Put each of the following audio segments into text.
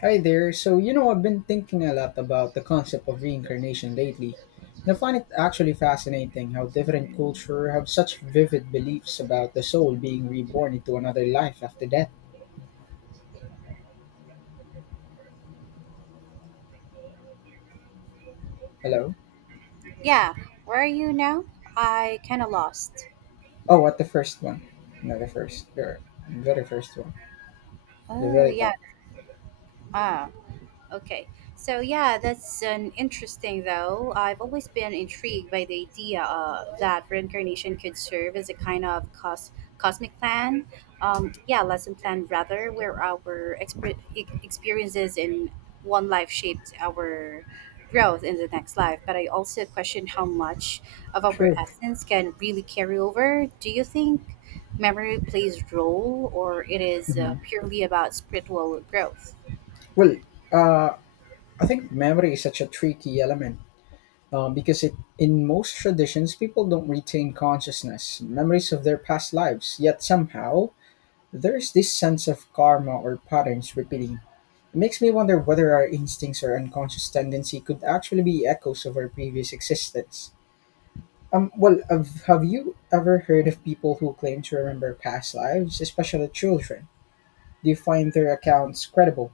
Hi there. I've been thinking a lot about the concept of reincarnation lately. And I find it actually fascinating how different cultures have such vivid beliefs about the soul being reborn into another life after death. Hello? Yeah, where are you now? I kinda lost. Oh, what the first one? No, the first. The very first one. The Oh very yeah, top. ah. Okay. So yeah, that's an interesting though. I've always been intrigued by the idea that reincarnation could serve as a kind of cosmic plan. Yeah, lesson plan rather, where our experiences in one life shaped our growth in the next life. But I also question how much of our True. essence can really carry over. Do you think memory plays a role, or it is hmm purely about spiritual growth? Well, uh, I think memory is such a tricky element because it, in most traditions, people don't retain consciousness, memories of their past lives, yet somehow there's this sense of karma or patterns repeating. It makes me wonder whether our instincts or unconscious tendency could actually be echoes of our previous existence. Well, have you ever heard of people who claim to remember past lives, especially children? Do you find their accounts credible?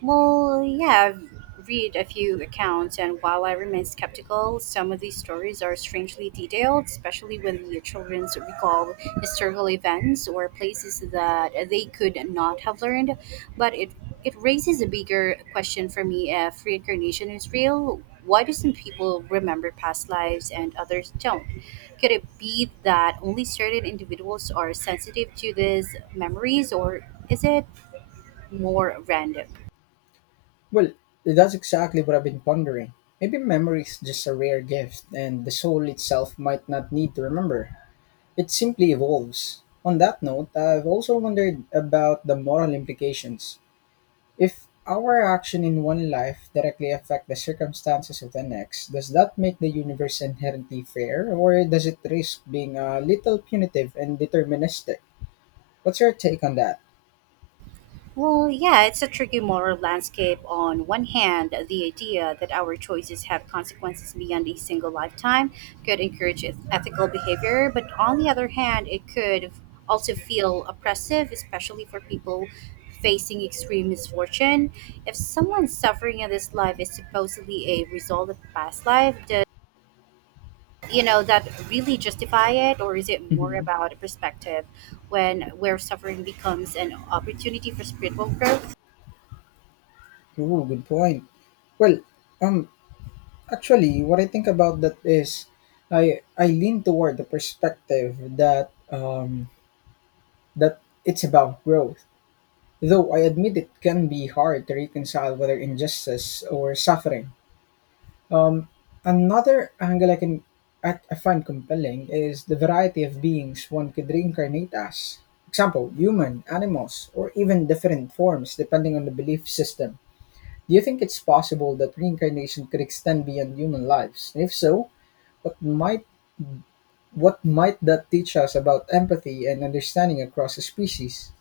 Well, yeah, I've read a few accounts, and while I remain skeptical, some of these stories are strangely detailed, especially when the children recall historical events or places that they could not have learned. But it raises a bigger question for me: if reincarnation is real, why do some people remember past lives and others don't? Could it be that only certain individuals are sensitive to these memories, or is it more random? Well, that's exactly what I've been pondering. Maybe memory is just a rare gift, and the soul itself might not need to remember. It simply evolves. On that note, I've also wondered about the moral implications. If our action in one life directly affect the circumstances of the next, does that make the universe inherently fair, or does it risk being a little punitive and deterministic? What's your take on that? Well, yeah, it's a tricky moral landscape. On one hand, the idea that our choices have consequences beyond a single lifetime could encourage ethical behavior, but on the other hand, it could also feel oppressive, especially for people facing extreme misfortune. If someone's suffering in this life is supposedly a result of past life, does that really justify it, or is it more Mm-hmm. about a perspective when where suffering becomes an opportunity for spiritual growth? Ooh, good point. Well, um actually what I think about that is, I lean toward the perspective that that it's about growth. Though I admit it can be hard to reconcile whether injustice or suffering. Um, Another angle I find compelling is the variety of beings one could reincarnate as. Example: human, animals, or even different forms depending on the belief system. Do you think it's possible that reincarnation could extend beyond human lives? And if so, what might what might that teach us about empathy and understanding across a species?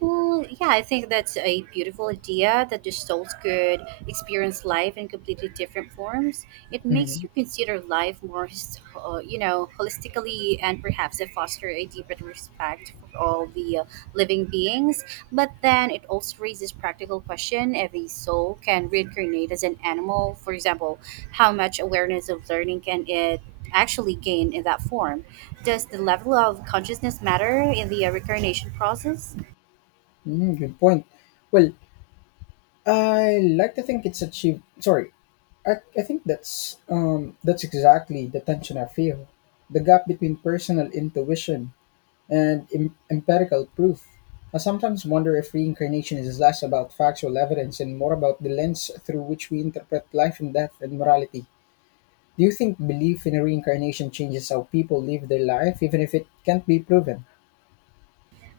Well, yeah, I think that's a beautiful idea that the souls could experience life in completely different forms. It makes Mhm. you consider life more, holistically, and perhaps it foster a deeper respect for all the living beings. But then it also raises practical question: if a soul can reincarnate as an animal, for example, how much awareness of learning can it actually gain in that form? Does the level of consciousness matter in the reincarnation process? Mm, good point. Well, I like to think it's achieved. Sorry, I think that's exactly the tension I feel. The gap between personal intuition and empirical proof. I sometimes wonder if reincarnation is less about factual evidence and more about the lens through which we interpret life and death and morality. Do you think belief in reincarnation changes how people live their life, even if it can't be proven?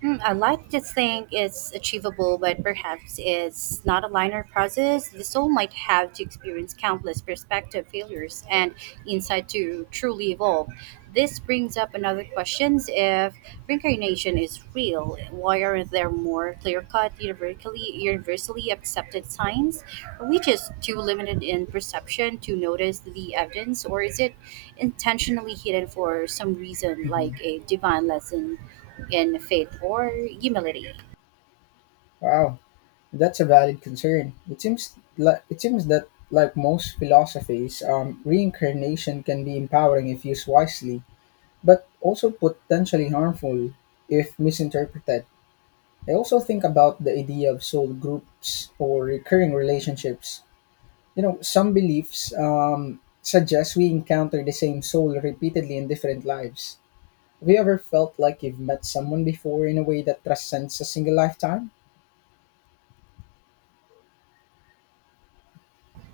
Hmm, I like to think it's achievable, but perhaps it's not a linear process. The soul might have to experience countless perspective failures and insight to truly evolve. This brings up another question: if reincarnation is real, why aren't there more clear cut, universally accepted signs? Are we just too limited in perception to notice the evidence, or is it intentionally hidden for some reason, hmm like a divine lesson in faith or humility? Wow. That's a valid concern. It seems that like most philosophies, reincarnation can be empowering if used wisely, but also potentially harmful if misinterpreted. I also think about the idea of soul groups or recurring relationships. You know, some beliefs suggest we encounter the same soul repeatedly in different lives. Have you ever felt like you've met someone before in a way that transcends a single lifetime?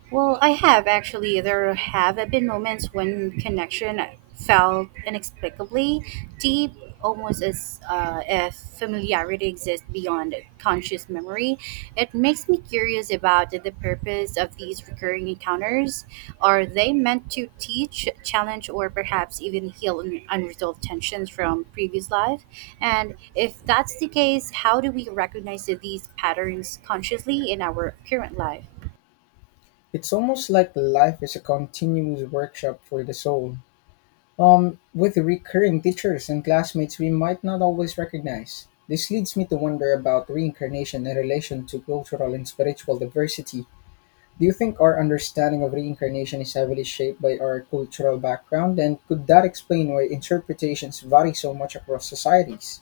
Well, I have actually. There have been moments when connection felt inexplicably deep, almost as if familiarity exists beyond conscious memory. It makes me curious about the purpose of these recurring encounters. Are they meant to teach, challenge, or perhaps even heal unresolved tensions from previous life? And if that's the case, how do we recognize these patterns consciously in our current life? It's almost like life is a continuous workshop for the soul, with recurring teachers and classmates we might not always recognize. This leads me to wonder about reincarnation in relation to cultural and spiritual diversity. Do you think our understanding of reincarnation is heavily shaped by our cultural background, and could that explain why interpretations vary so much across societies?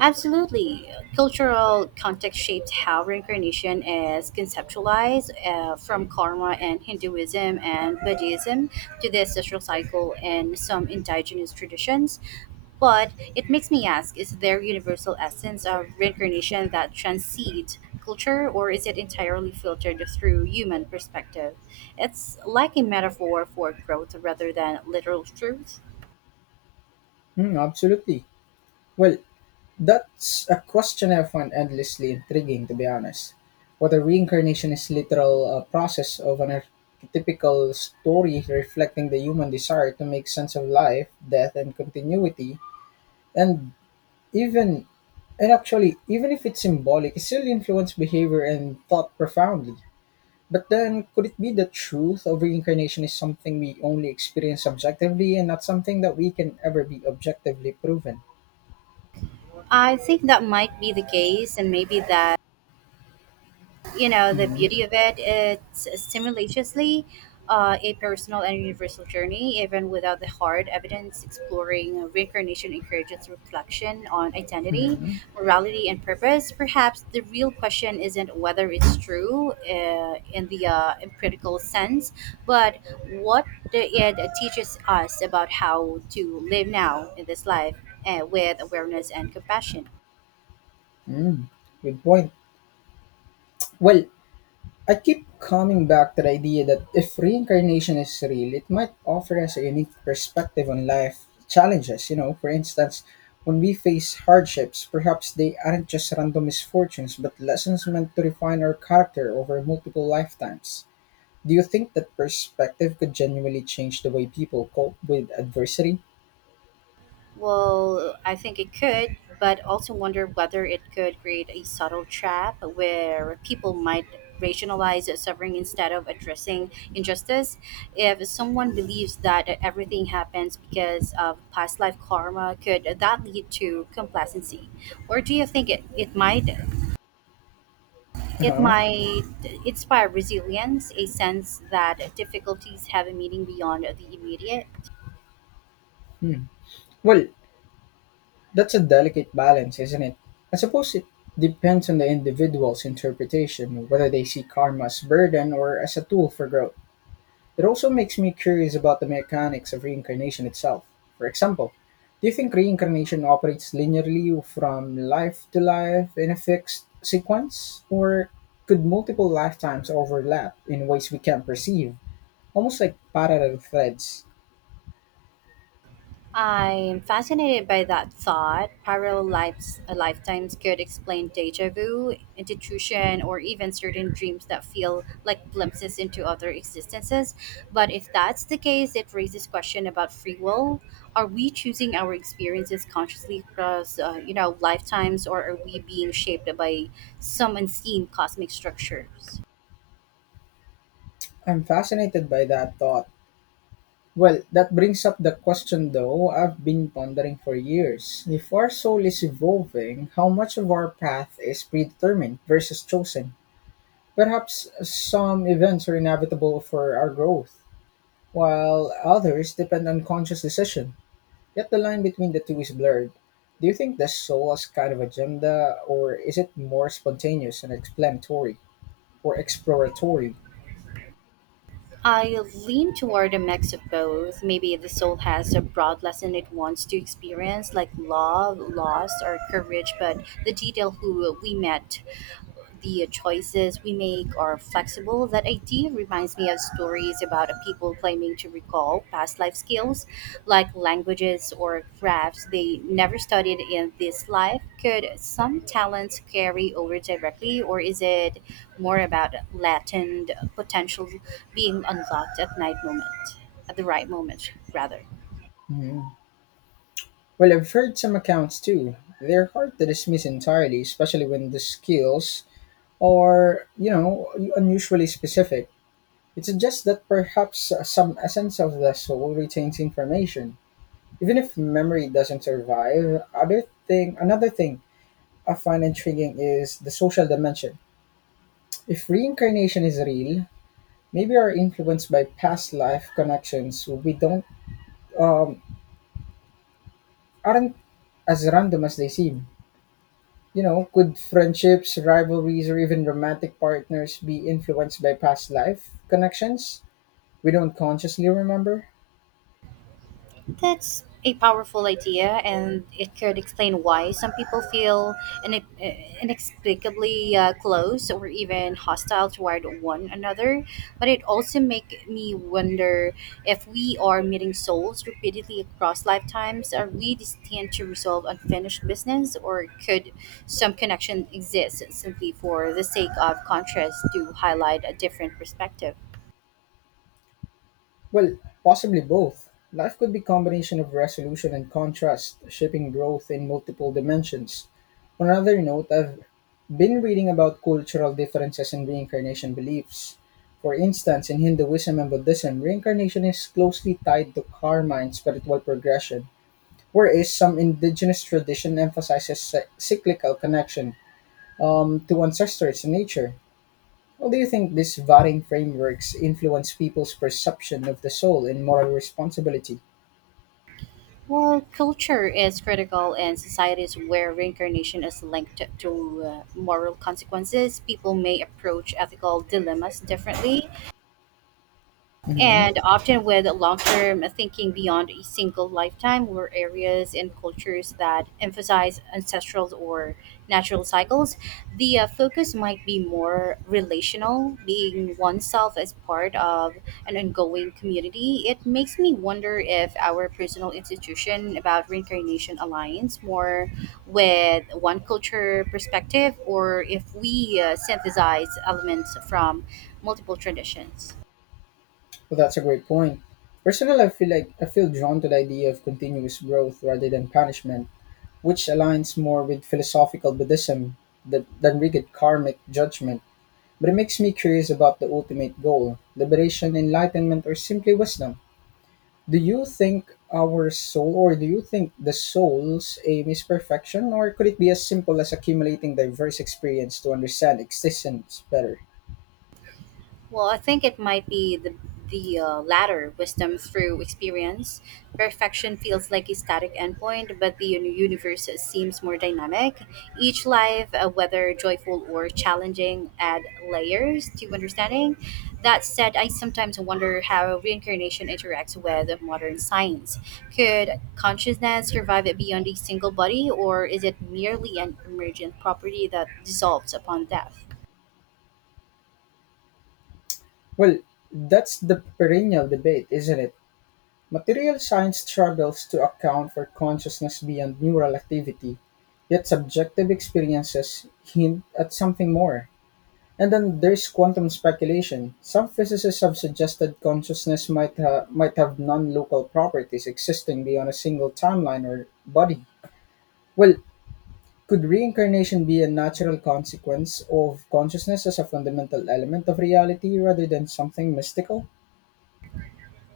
Absolutely. Cultural context shapes how reincarnation is conceptualized, from karma and Hinduism and Buddhism to the ancestral cycle and some indigenous traditions. But it makes me ask, is there universal essence of reincarnation that transcends culture, or is it entirely filtered through human perspective? It's like a metaphor for growth rather than literal truth. Hmm, absolutely. Well, that's a question I find endlessly intriguing, to be honest. Whether reincarnation is literal process of an archetypical story reflecting the human desire to make sense of life, death, and continuity, and even and actually, even if it's symbolic, it still influences behavior and thought profoundly. But then, could it be the truth of reincarnation is something we only experience subjectively and not something that we can ever be objectively proven? I think that might be the case, and maybe that the hmm beauty of it, it's stimulatiously a personal and universal journey. Even without the hard evidence, exploring reincarnation encourages reflection on identity, hmm morality, and purpose. Perhaps the real question isn't whether it's true, in the empirical sense, but what it teaches us about how to live now in this life, with awareness and compassion. Mm. Good point. Well, I keep coming back to the idea that if reincarnation is real, it might offer us a unique perspective on life challenges. You know, for instance, when we face hardships, perhaps they aren't just random misfortunes, but lessons meant to refine our character over multiple lifetimes. Do you think that perspective could genuinely change the way people cope with adversity? Well, I think it could, but also wonder whether it could create a subtle trap where people might rationalize suffering instead of addressing injustice. If someone believes that everything happens because of past life karma, could that lead to complacency? Or do you think it, it might Uh it huh. might inspire resilience, a sense that difficulties have a meaning beyond the immediate? Hmm. Well, that's a delicate balance, isn't it? I suppose it depends on the individual's interpretation, whether they see karma as burden or as a tool for growth. It also makes me curious about the mechanics of reincarnation itself. For example, do you think reincarnation operates linearly from life to life in a fixed sequence? Or could multiple lifetimes overlap in ways we can't perceive, almost like parallel threads? I am fascinated by that thought. Parallel lives, lifetimes could explain deja vu, intuition, or even certain dreams that feel like glimpses into other existences. But if that's the case, it raises question about free will. Are we choosing our experiences consciously across, lifetimes, or are we being shaped by some unseen cosmic structures? I'm fascinated by that thought. Well, that brings up the question though I've been pondering for years. If our soul is evolving, how much of our path is predetermined versus chosen? Perhaps some events are inevitable for our growth, while others depend on conscious decision. Yet the line between the two is blurred. Do you think the soul has kind of agenda, or is it more spontaneous and explanatory or exploratory? I lean toward a mix of both. Maybe the soul has a broad lesson it wants to experience, like love, loss, or courage, but the detail who we met, the choices we make are flexible. That idea reminds me of stories about people claiming to recall past life skills, like languages or crafts they never studied in this life. Could some talents carry over directly, or is it more about latent potential being unlocked at the right moment, rather? Hmm. Well, I've heard some accounts too. They're hard to dismiss entirely, especially when the skills are, you know, unusually specific. It suggests that perhaps some essence of the soul retains information. Even if memory doesn't survive, another thing I find intriguing is the social dimension. If reincarnation is real, maybe we're influenced by past life connections we don't um, aren't as random as they seem. You know, could friendships, rivalries, or even romantic partners be influenced by past life connections we don't consciously remember? That's a powerful idea, and it could explain why some people feel inexplicably close or even hostile toward one another. But it also make me wonder, if we are meeting souls repeatedly across lifetimes, are we destined to resolve unfinished business, or could some connection exist simply for the sake of contrast to highlight a different perspective? Well, possibly both. Life could be combination of resolution and contrast, shaping growth in multiple dimensions. On another note, I've been reading about cultural differences in reincarnation beliefs. For instance, in Hinduism and Buddhism, reincarnation is closely tied to karma and spiritual progression, whereas some indigenous tradition emphasizes cyclical connection to ancestors and nature. Well, do you think these varying frameworks influence people's perception of the soul and moral responsibility? Well, culture is critical. In societies where reincarnation is linked to moral consequences, people may approach ethical dilemmas differently, hmm and often with long-term thinking beyond a single lifetime. Were areas and cultures that emphasize ancestral or natural cycles, the focus might be more relational, being oneself as part of an ongoing community. It makes me wonder if our personal institution about reincarnation aligns more with one culture perspective, or if we synthesize elements from multiple traditions. Well, that's a great point. Personally, I feel drawn to the idea of continuous growth rather than punishment, which aligns more with philosophical Buddhism than rigid karmic judgment. But it makes me curious about the ultimate goal liberation, enlightenment, or simply wisdom. Do you think the soul's aim is perfection, or could it be as simple as accumulating diverse experience to understand existence better? Well, I think it might be the latter, wisdom through experience. Perfection feels like a static endpoint, but the universe seems more dynamic. Each life, whether joyful or challenging, add layers to understanding. That said, I sometimes wonder how reincarnation interacts with modern science. Could consciousness survive beyond a single body, or is it merely an emergent property that dissolves upon death? Well, that's the perennial debate, isn't it? Material science struggles to account for consciousness beyond neural activity, yet subjective experiences hint at something more. And then there's quantum speculation. Some physicists have suggested consciousness might have non-local properties existing beyond a single timeline or body. Well, could reincarnation be a natural consequence of consciousness as a fundamental element of reality rather than something mystical?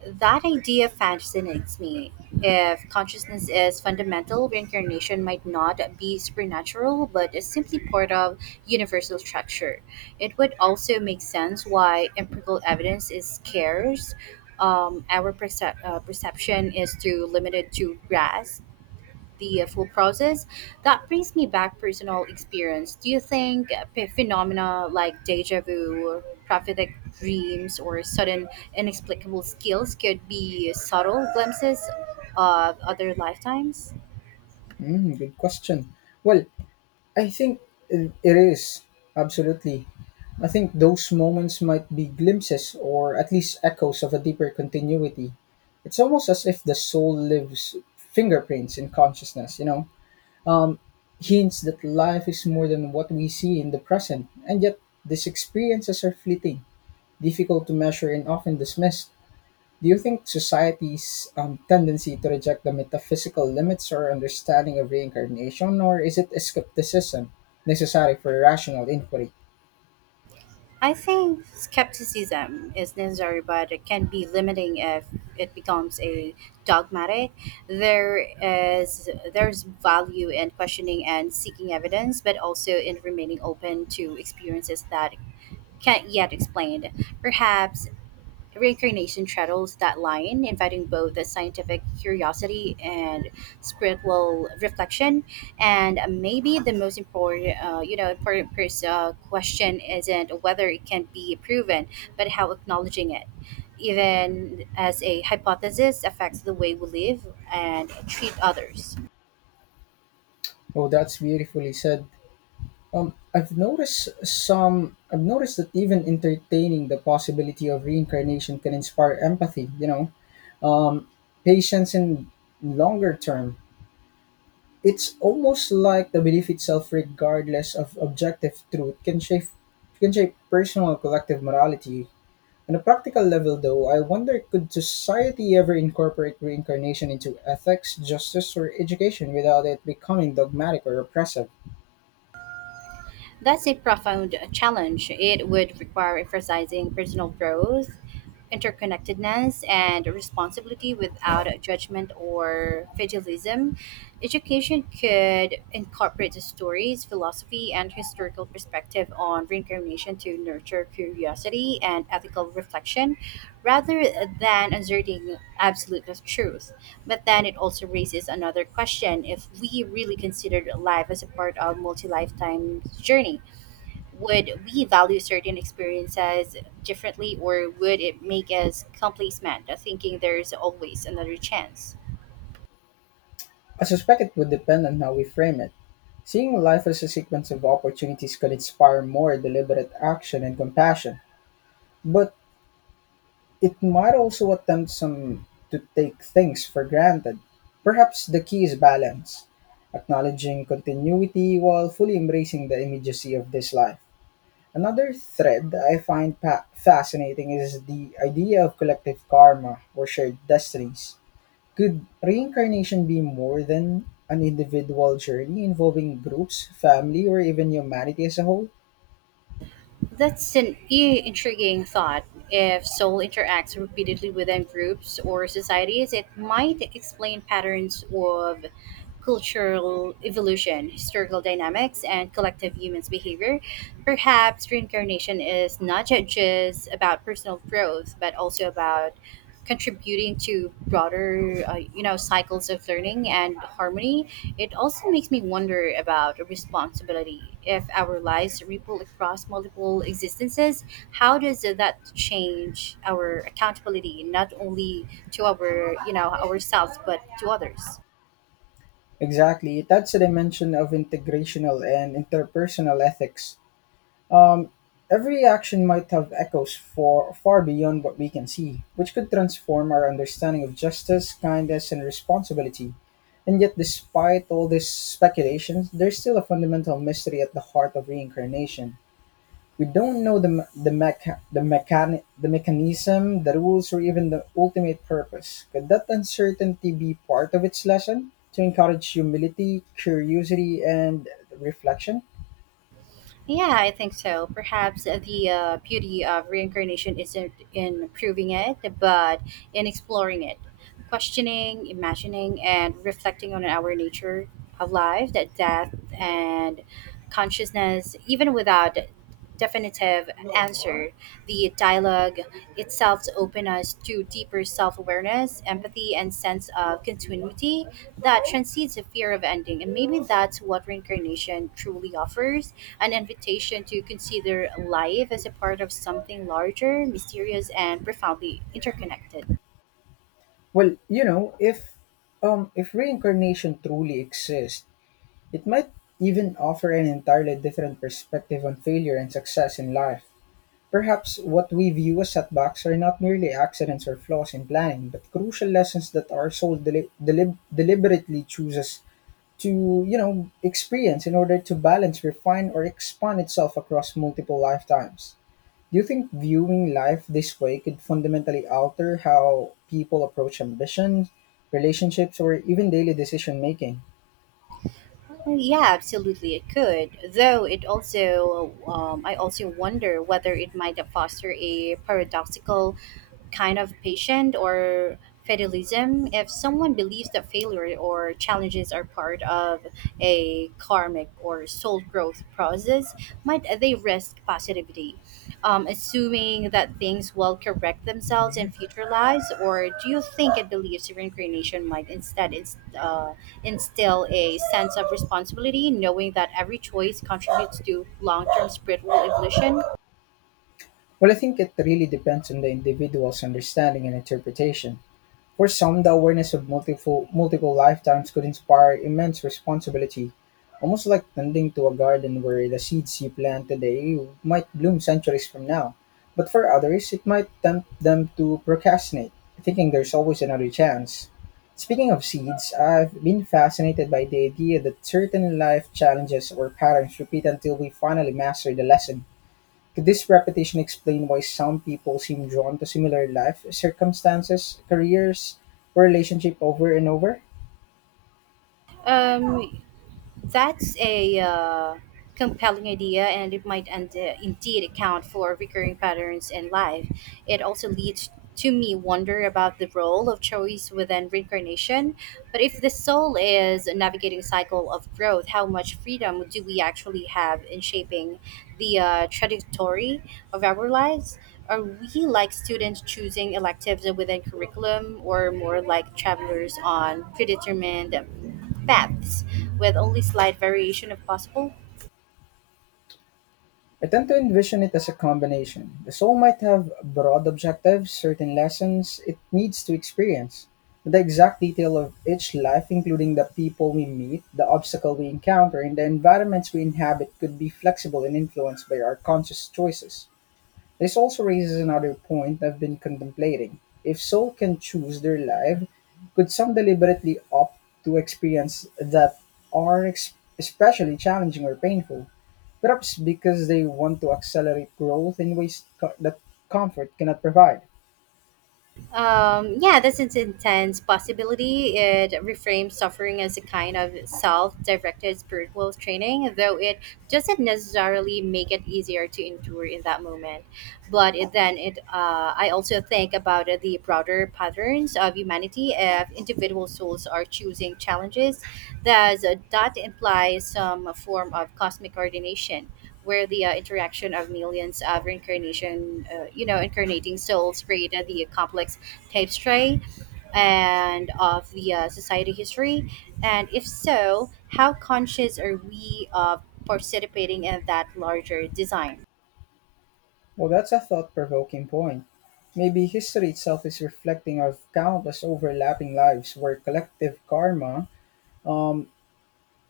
That idea fascinates me. If consciousness is fundamental, reincarnation might not be supernatural, but is simply part of universal structure. It would also make sense why empirical evidence is scarce. Our perception is too limited to grasp the full process. That brings me back personal experience. Do you think phenomena like deja vu, prophetic dreams, or sudden inexplicable skills could be subtle glimpses of other lifetimes? Mm, good question. Well, I think it is, absolutely. I think those moments might be glimpses or at least echoes of a deeper continuity. It's almost as if the soul lives fingerprints in consciousness, you know, um, hints that life is more than what we see in the present, and yet these experiences are fleeting, difficult to measure, and often dismissed. Do you think society's tendency to reject the metaphysical limits or understanding of reincarnation, or is it a skepticism necessary for rational inquiry? I think skepticism is necessary, but it can be limiting if it becomes a dogmatic. There's value in questioning and seeking evidence, but also in remaining open to experiences that can't yet explained. Perhaps reincarnation straddles that line, inviting both the scientific curiosity and spiritual reflection. And maybe the most important, question isn't whether it can be proven, but how acknowledging it, even as a hypothesis, affects the way we live and treat others. Oh, that's beautifully said. I've noticed some. I've noticed that even entertaining the possibility of reincarnation can inspire empathy. Um, patience in longer term. It's almost like the belief itself, regardless of objective truth, can shape personal and collective morality. On a practical level, though, I wonder could society ever incorporate reincarnation into ethics, justice, or education without it becoming dogmatic or oppressive? That's a profound challenge. It would require emphasizing personal growth, interconnectedness, and responsibility without judgment or fatalism. Education could incorporate the stories, philosophy, and historical perspective on reincarnation to nurture curiosity and ethical reflection, rather than asserting absolute truth. But then it also raises another question. If we really considered life as a part of multi-lifetime journey, would we value certain experiences differently, or would it make us complacent, thinking there's always another chance? I suspect it would depend on how we frame it. Seeing life as a sequence of opportunities could inspire more deliberate action and compassion, but it might also attempt some to take things for granted. Perhaps the key is balance, acknowledging continuity while fully embracing the immediacy of this life. Another thread I find fascinating is the idea of collective karma or shared destinies. Could reincarnation be more than an individual journey involving groups, family, or even humanity as a whole? That's an intriguing thought. If soul interacts repeatedly within groups or societies, it might explain patterns of cultural evolution, historical dynamics, and collective humans' behavior. Perhaps reincarnation is not just about personal growth, but also about contributing to broader, cycles of learning and harmony. It also makes me wonder about responsibility. If our lives ripple across multiple existences, how does that change our accountability, not only to ourselves, but to others? Exactly, that's a dimension of integrational and interpersonal ethics. Um, every action might have echoes for, far beyond what we can see, which could transform our understanding of justice, kindness, and responsibility. And yet, despite all this speculation, there's still a fundamental mystery at the heart of reincarnation. We don't know the mechanism, the rules, or even the ultimate purpose. Could that uncertainty be part of its lesson to encourage humility, curiosity, and reflection? Yeah, I think so. Perhaps the beauty of reincarnation isn't in proving it, but in exploring it, questioning, imagining, and reflecting on our nature of life, that death and consciousness, even without definitive answer. The dialogue itself opens us to deeper self awareness, empathy, and sense of continuity that transcends the fear of ending. And maybe that's what reincarnation truly offers, an invitation to consider life as a part of something larger, mysterious, and profoundly interconnected. Well, if reincarnation truly exists, it might even offer an entirely different perspective on failure and success in life. Perhaps what we view as setbacks are not merely accidents or flaws in planning, but crucial lessons that our soul deliberately chooses to, experience in order to balance, refine, or expand itself across multiple lifetimes. Do you think viewing life this way could fundamentally alter how people approach ambitions, relationships, or even daily decision making? Oh, yeah, absolutely, it could. Though it also, I also wonder whether it might foster a paradoxical kind of patient or fatalism. If someone believes that failure or challenges are part of a karmic or soul growth process, might they risk positivity, assuming that things will correct themselves in Mhm. future lives? Or do you think it believes reincarnation might instead instill a sense of responsibility, knowing that every choice contributes to long term spiritual evolution? Well, I think it really depends on the individual's understanding and interpretation. For some, the awareness of multiple lifetimes could inspire immense responsibility, almost like tending to a garden where the seeds you plant today might bloom centuries from now. But for others, it might tempt them to procrastinate, thinking there's always another chance. Speaking of seeds, I've been fascinated by the idea that certain life challenges or patterns repeat until we finally master the lesson. Could this repetition explain why some people seem drawn to similar life circumstances, careers, or relationship over and over? Um, That's a compelling idea, and indeed account for recurring patterns in life. It also leads to me wonder about the role of choice within reincarnation. But if the soul is navigating cycle of growth, how much freedom do we actually have in shaping the trajectory of our lives? Are we like students choosing electives within curriculum, or more like travelers on predetermined paths with only slight variation if possible. I tend to envision it as a combination. The soul might have broad objectives, certain lessons it needs to experience. The exact detail of each life, including the people we meet, the obstacle we encounter, and the environments we inhabit, could be flexible and influenced by our conscious choices. This also raises another point I've been contemplating. If soul can choose their life, could some deliberately opt to experience that especially challenging or painful? Perhaps because they want to accelerate growth in ways that comfort cannot provide. Yeah, that's an intense possibility. It reframes suffering as a kind of self directed spiritual training, though it doesn't necessarily make it easier to endure in that moment. But it, then it I also think about the broader patterns of humanity. If individual souls are choosing challenges, does that imply some form of cosmic coordination, where the interaction of millions of reincarnation you know incarnating souls created the complex tapestry and of the society history? And if so, how conscious are we of participating in that larger design? Well, that's a thought provoking point. Maybe history itself is reflecting of countless overlapping lives where collective karma um,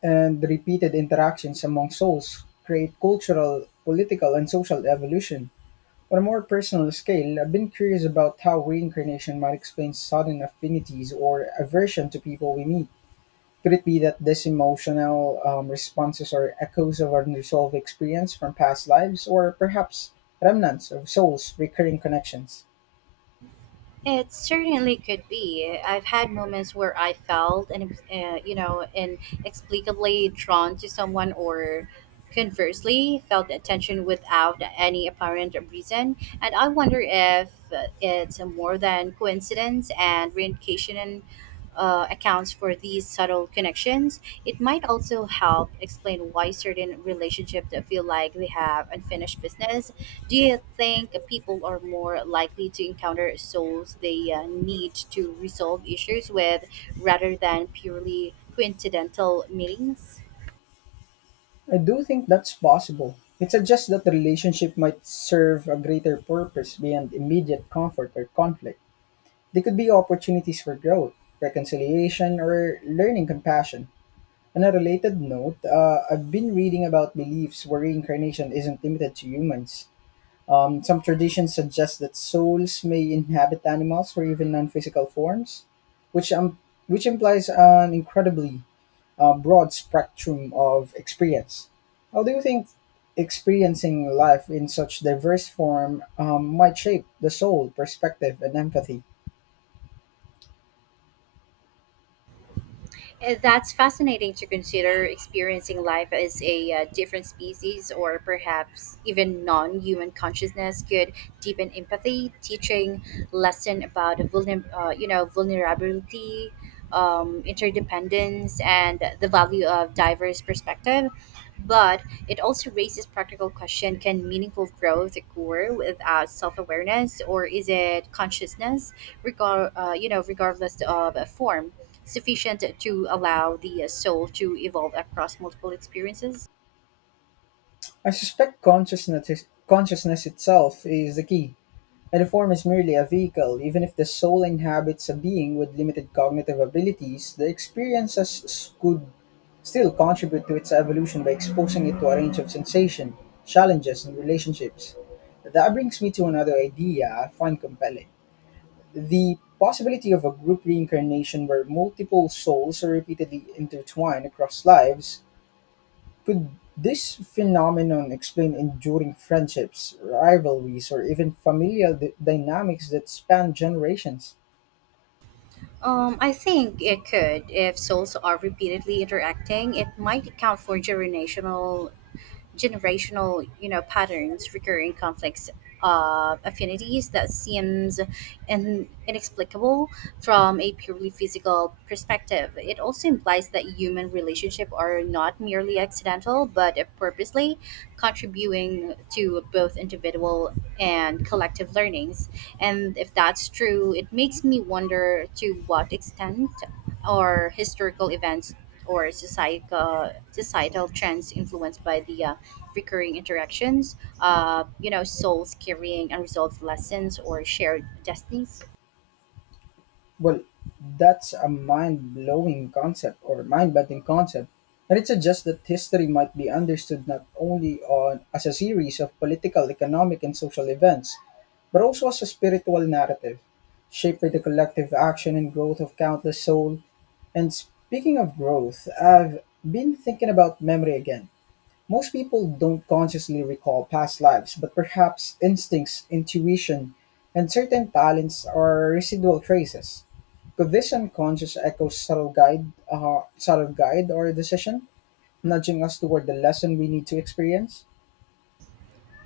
and repeated interactions among souls create cultural, political, and social evolution. On a more personal scale, I've been curious about how reincarnation might explain sudden affinities or aversion to people we meet. Could it be that these emotional responses are echoes of unresolved experience from past lives, or perhaps remnants of souls' recurring connections? It certainly could be. I've had moments where I felt, inexplicably drawn to someone, or conversely, felt attention without any apparent reason. And I wonder if it's more than coincidence, and reincarnation accounts for these subtle connections. It might also help explain why certain relationships feel like they have unfinished business. Do you think people are more likely to encounter souls they need to resolve issues with, rather than purely coincidental meetings? I do think that's possible. It suggests that the relationship might serve a greater purpose beyond immediate comfort or conflict. They could be opportunities for growth, reconciliation, or learning compassion. On a related note, I've been reading about beliefs where reincarnation isn't limited to humans. Some traditions suggest that souls may inhabit animals or even non-physical forms, which um, which implies an incredibly broad spectrum of experience. How do you think experiencing life in such diverse form might shape the soul perspective and empathy? That's fascinating to consider. Experiencing life as a different species, or perhaps even non human consciousness, could deepen empathy, teaching lesson about vulnerability, interdependence, and the value of diverse perspective. But it also raises practical question: can meaningful growth occur without self-awareness, or is it consciousness regardless of a form sufficient to allow the soul to evolve across multiple experiences? I suspect consciousness itself is the key, and the form is merely a vehicle. Even if the soul inhabits a being with limited cognitive abilities, the could still contribute to its evolution by exposing it to a range of sensation, challenges, and relationships. That brings me to another idea I find compelling the possibility of a group reincarnation where multiple souls are repeatedly intertwined across lives could this phenomenon explain enduring friendships, rivalries, or even familial dynamics that span generations? I think it could. If souls are repeatedly interacting, it might account for generational, patterns, recurring conflicts, affinities that seems inexplicable from a purely physical perspective. It also implies that human relationships are not merely accidental, but purposely contributing to both individual and collective learnings. And if that's true, it makes me wonder to what extent or historical events or societal trends influenced by the recurring interactions, souls carrying unresolved lessons or shared destinies. Well, that's a mind blowing concept or mind bending concept. And it suggests that history might be understood not only on, as a series of political, economic, and social events, but also as a spiritual narrative, shaped by the collective action and growth of countless souls. And speaking of growth, I've been thinking about memory again. Most people don't consciously recall past lives, but perhaps instincts, intuition, and certain talents are residual traces. Could this unconscious echo subtle guide or decision, nudging us toward the lesson we need to experience?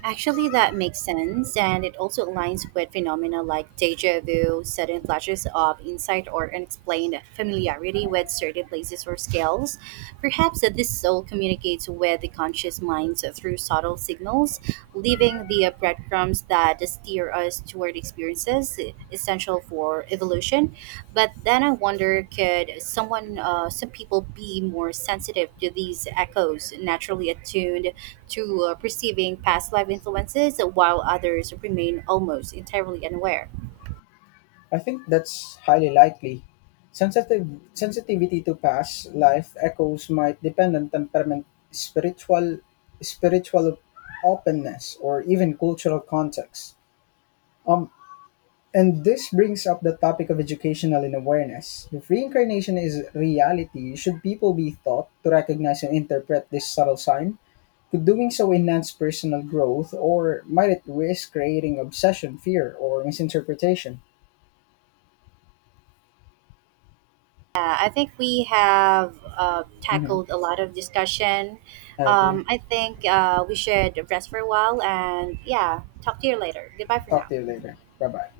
Actually, that makes sense, and it also aligns with phenomena like deja vu, sudden flashes of insight, or unexplained familiarity with certain places or scales. Perhaps that this soul communicates with the conscious minds through subtle signals, leaving the breadcrumbs that to steer us toward experiences essential for evolution. But then I wonder, could some people be more sensitive to these echoes, naturally attuned to perceiving past life influences, while others remain almost entirely unaware? I think that's highly likely. Sensitive sensitivity to past life echoes might depend on temperament, spiritual openness, or even cultural context. Um, And this brings up the topic of educational and awareness. If reincarnation is reality, should people be taught to recognize and interpret this subtle sign? Could doing so enhance personal growth, or might it risk creating obsession, fear, or misinterpretation? Yeah, I think we have Hmm. tackled a lot of discussion. I agree. I think we should rest for a while, and yeah, talk to you later. Goodbye for Talk now. to you later. Bye bye.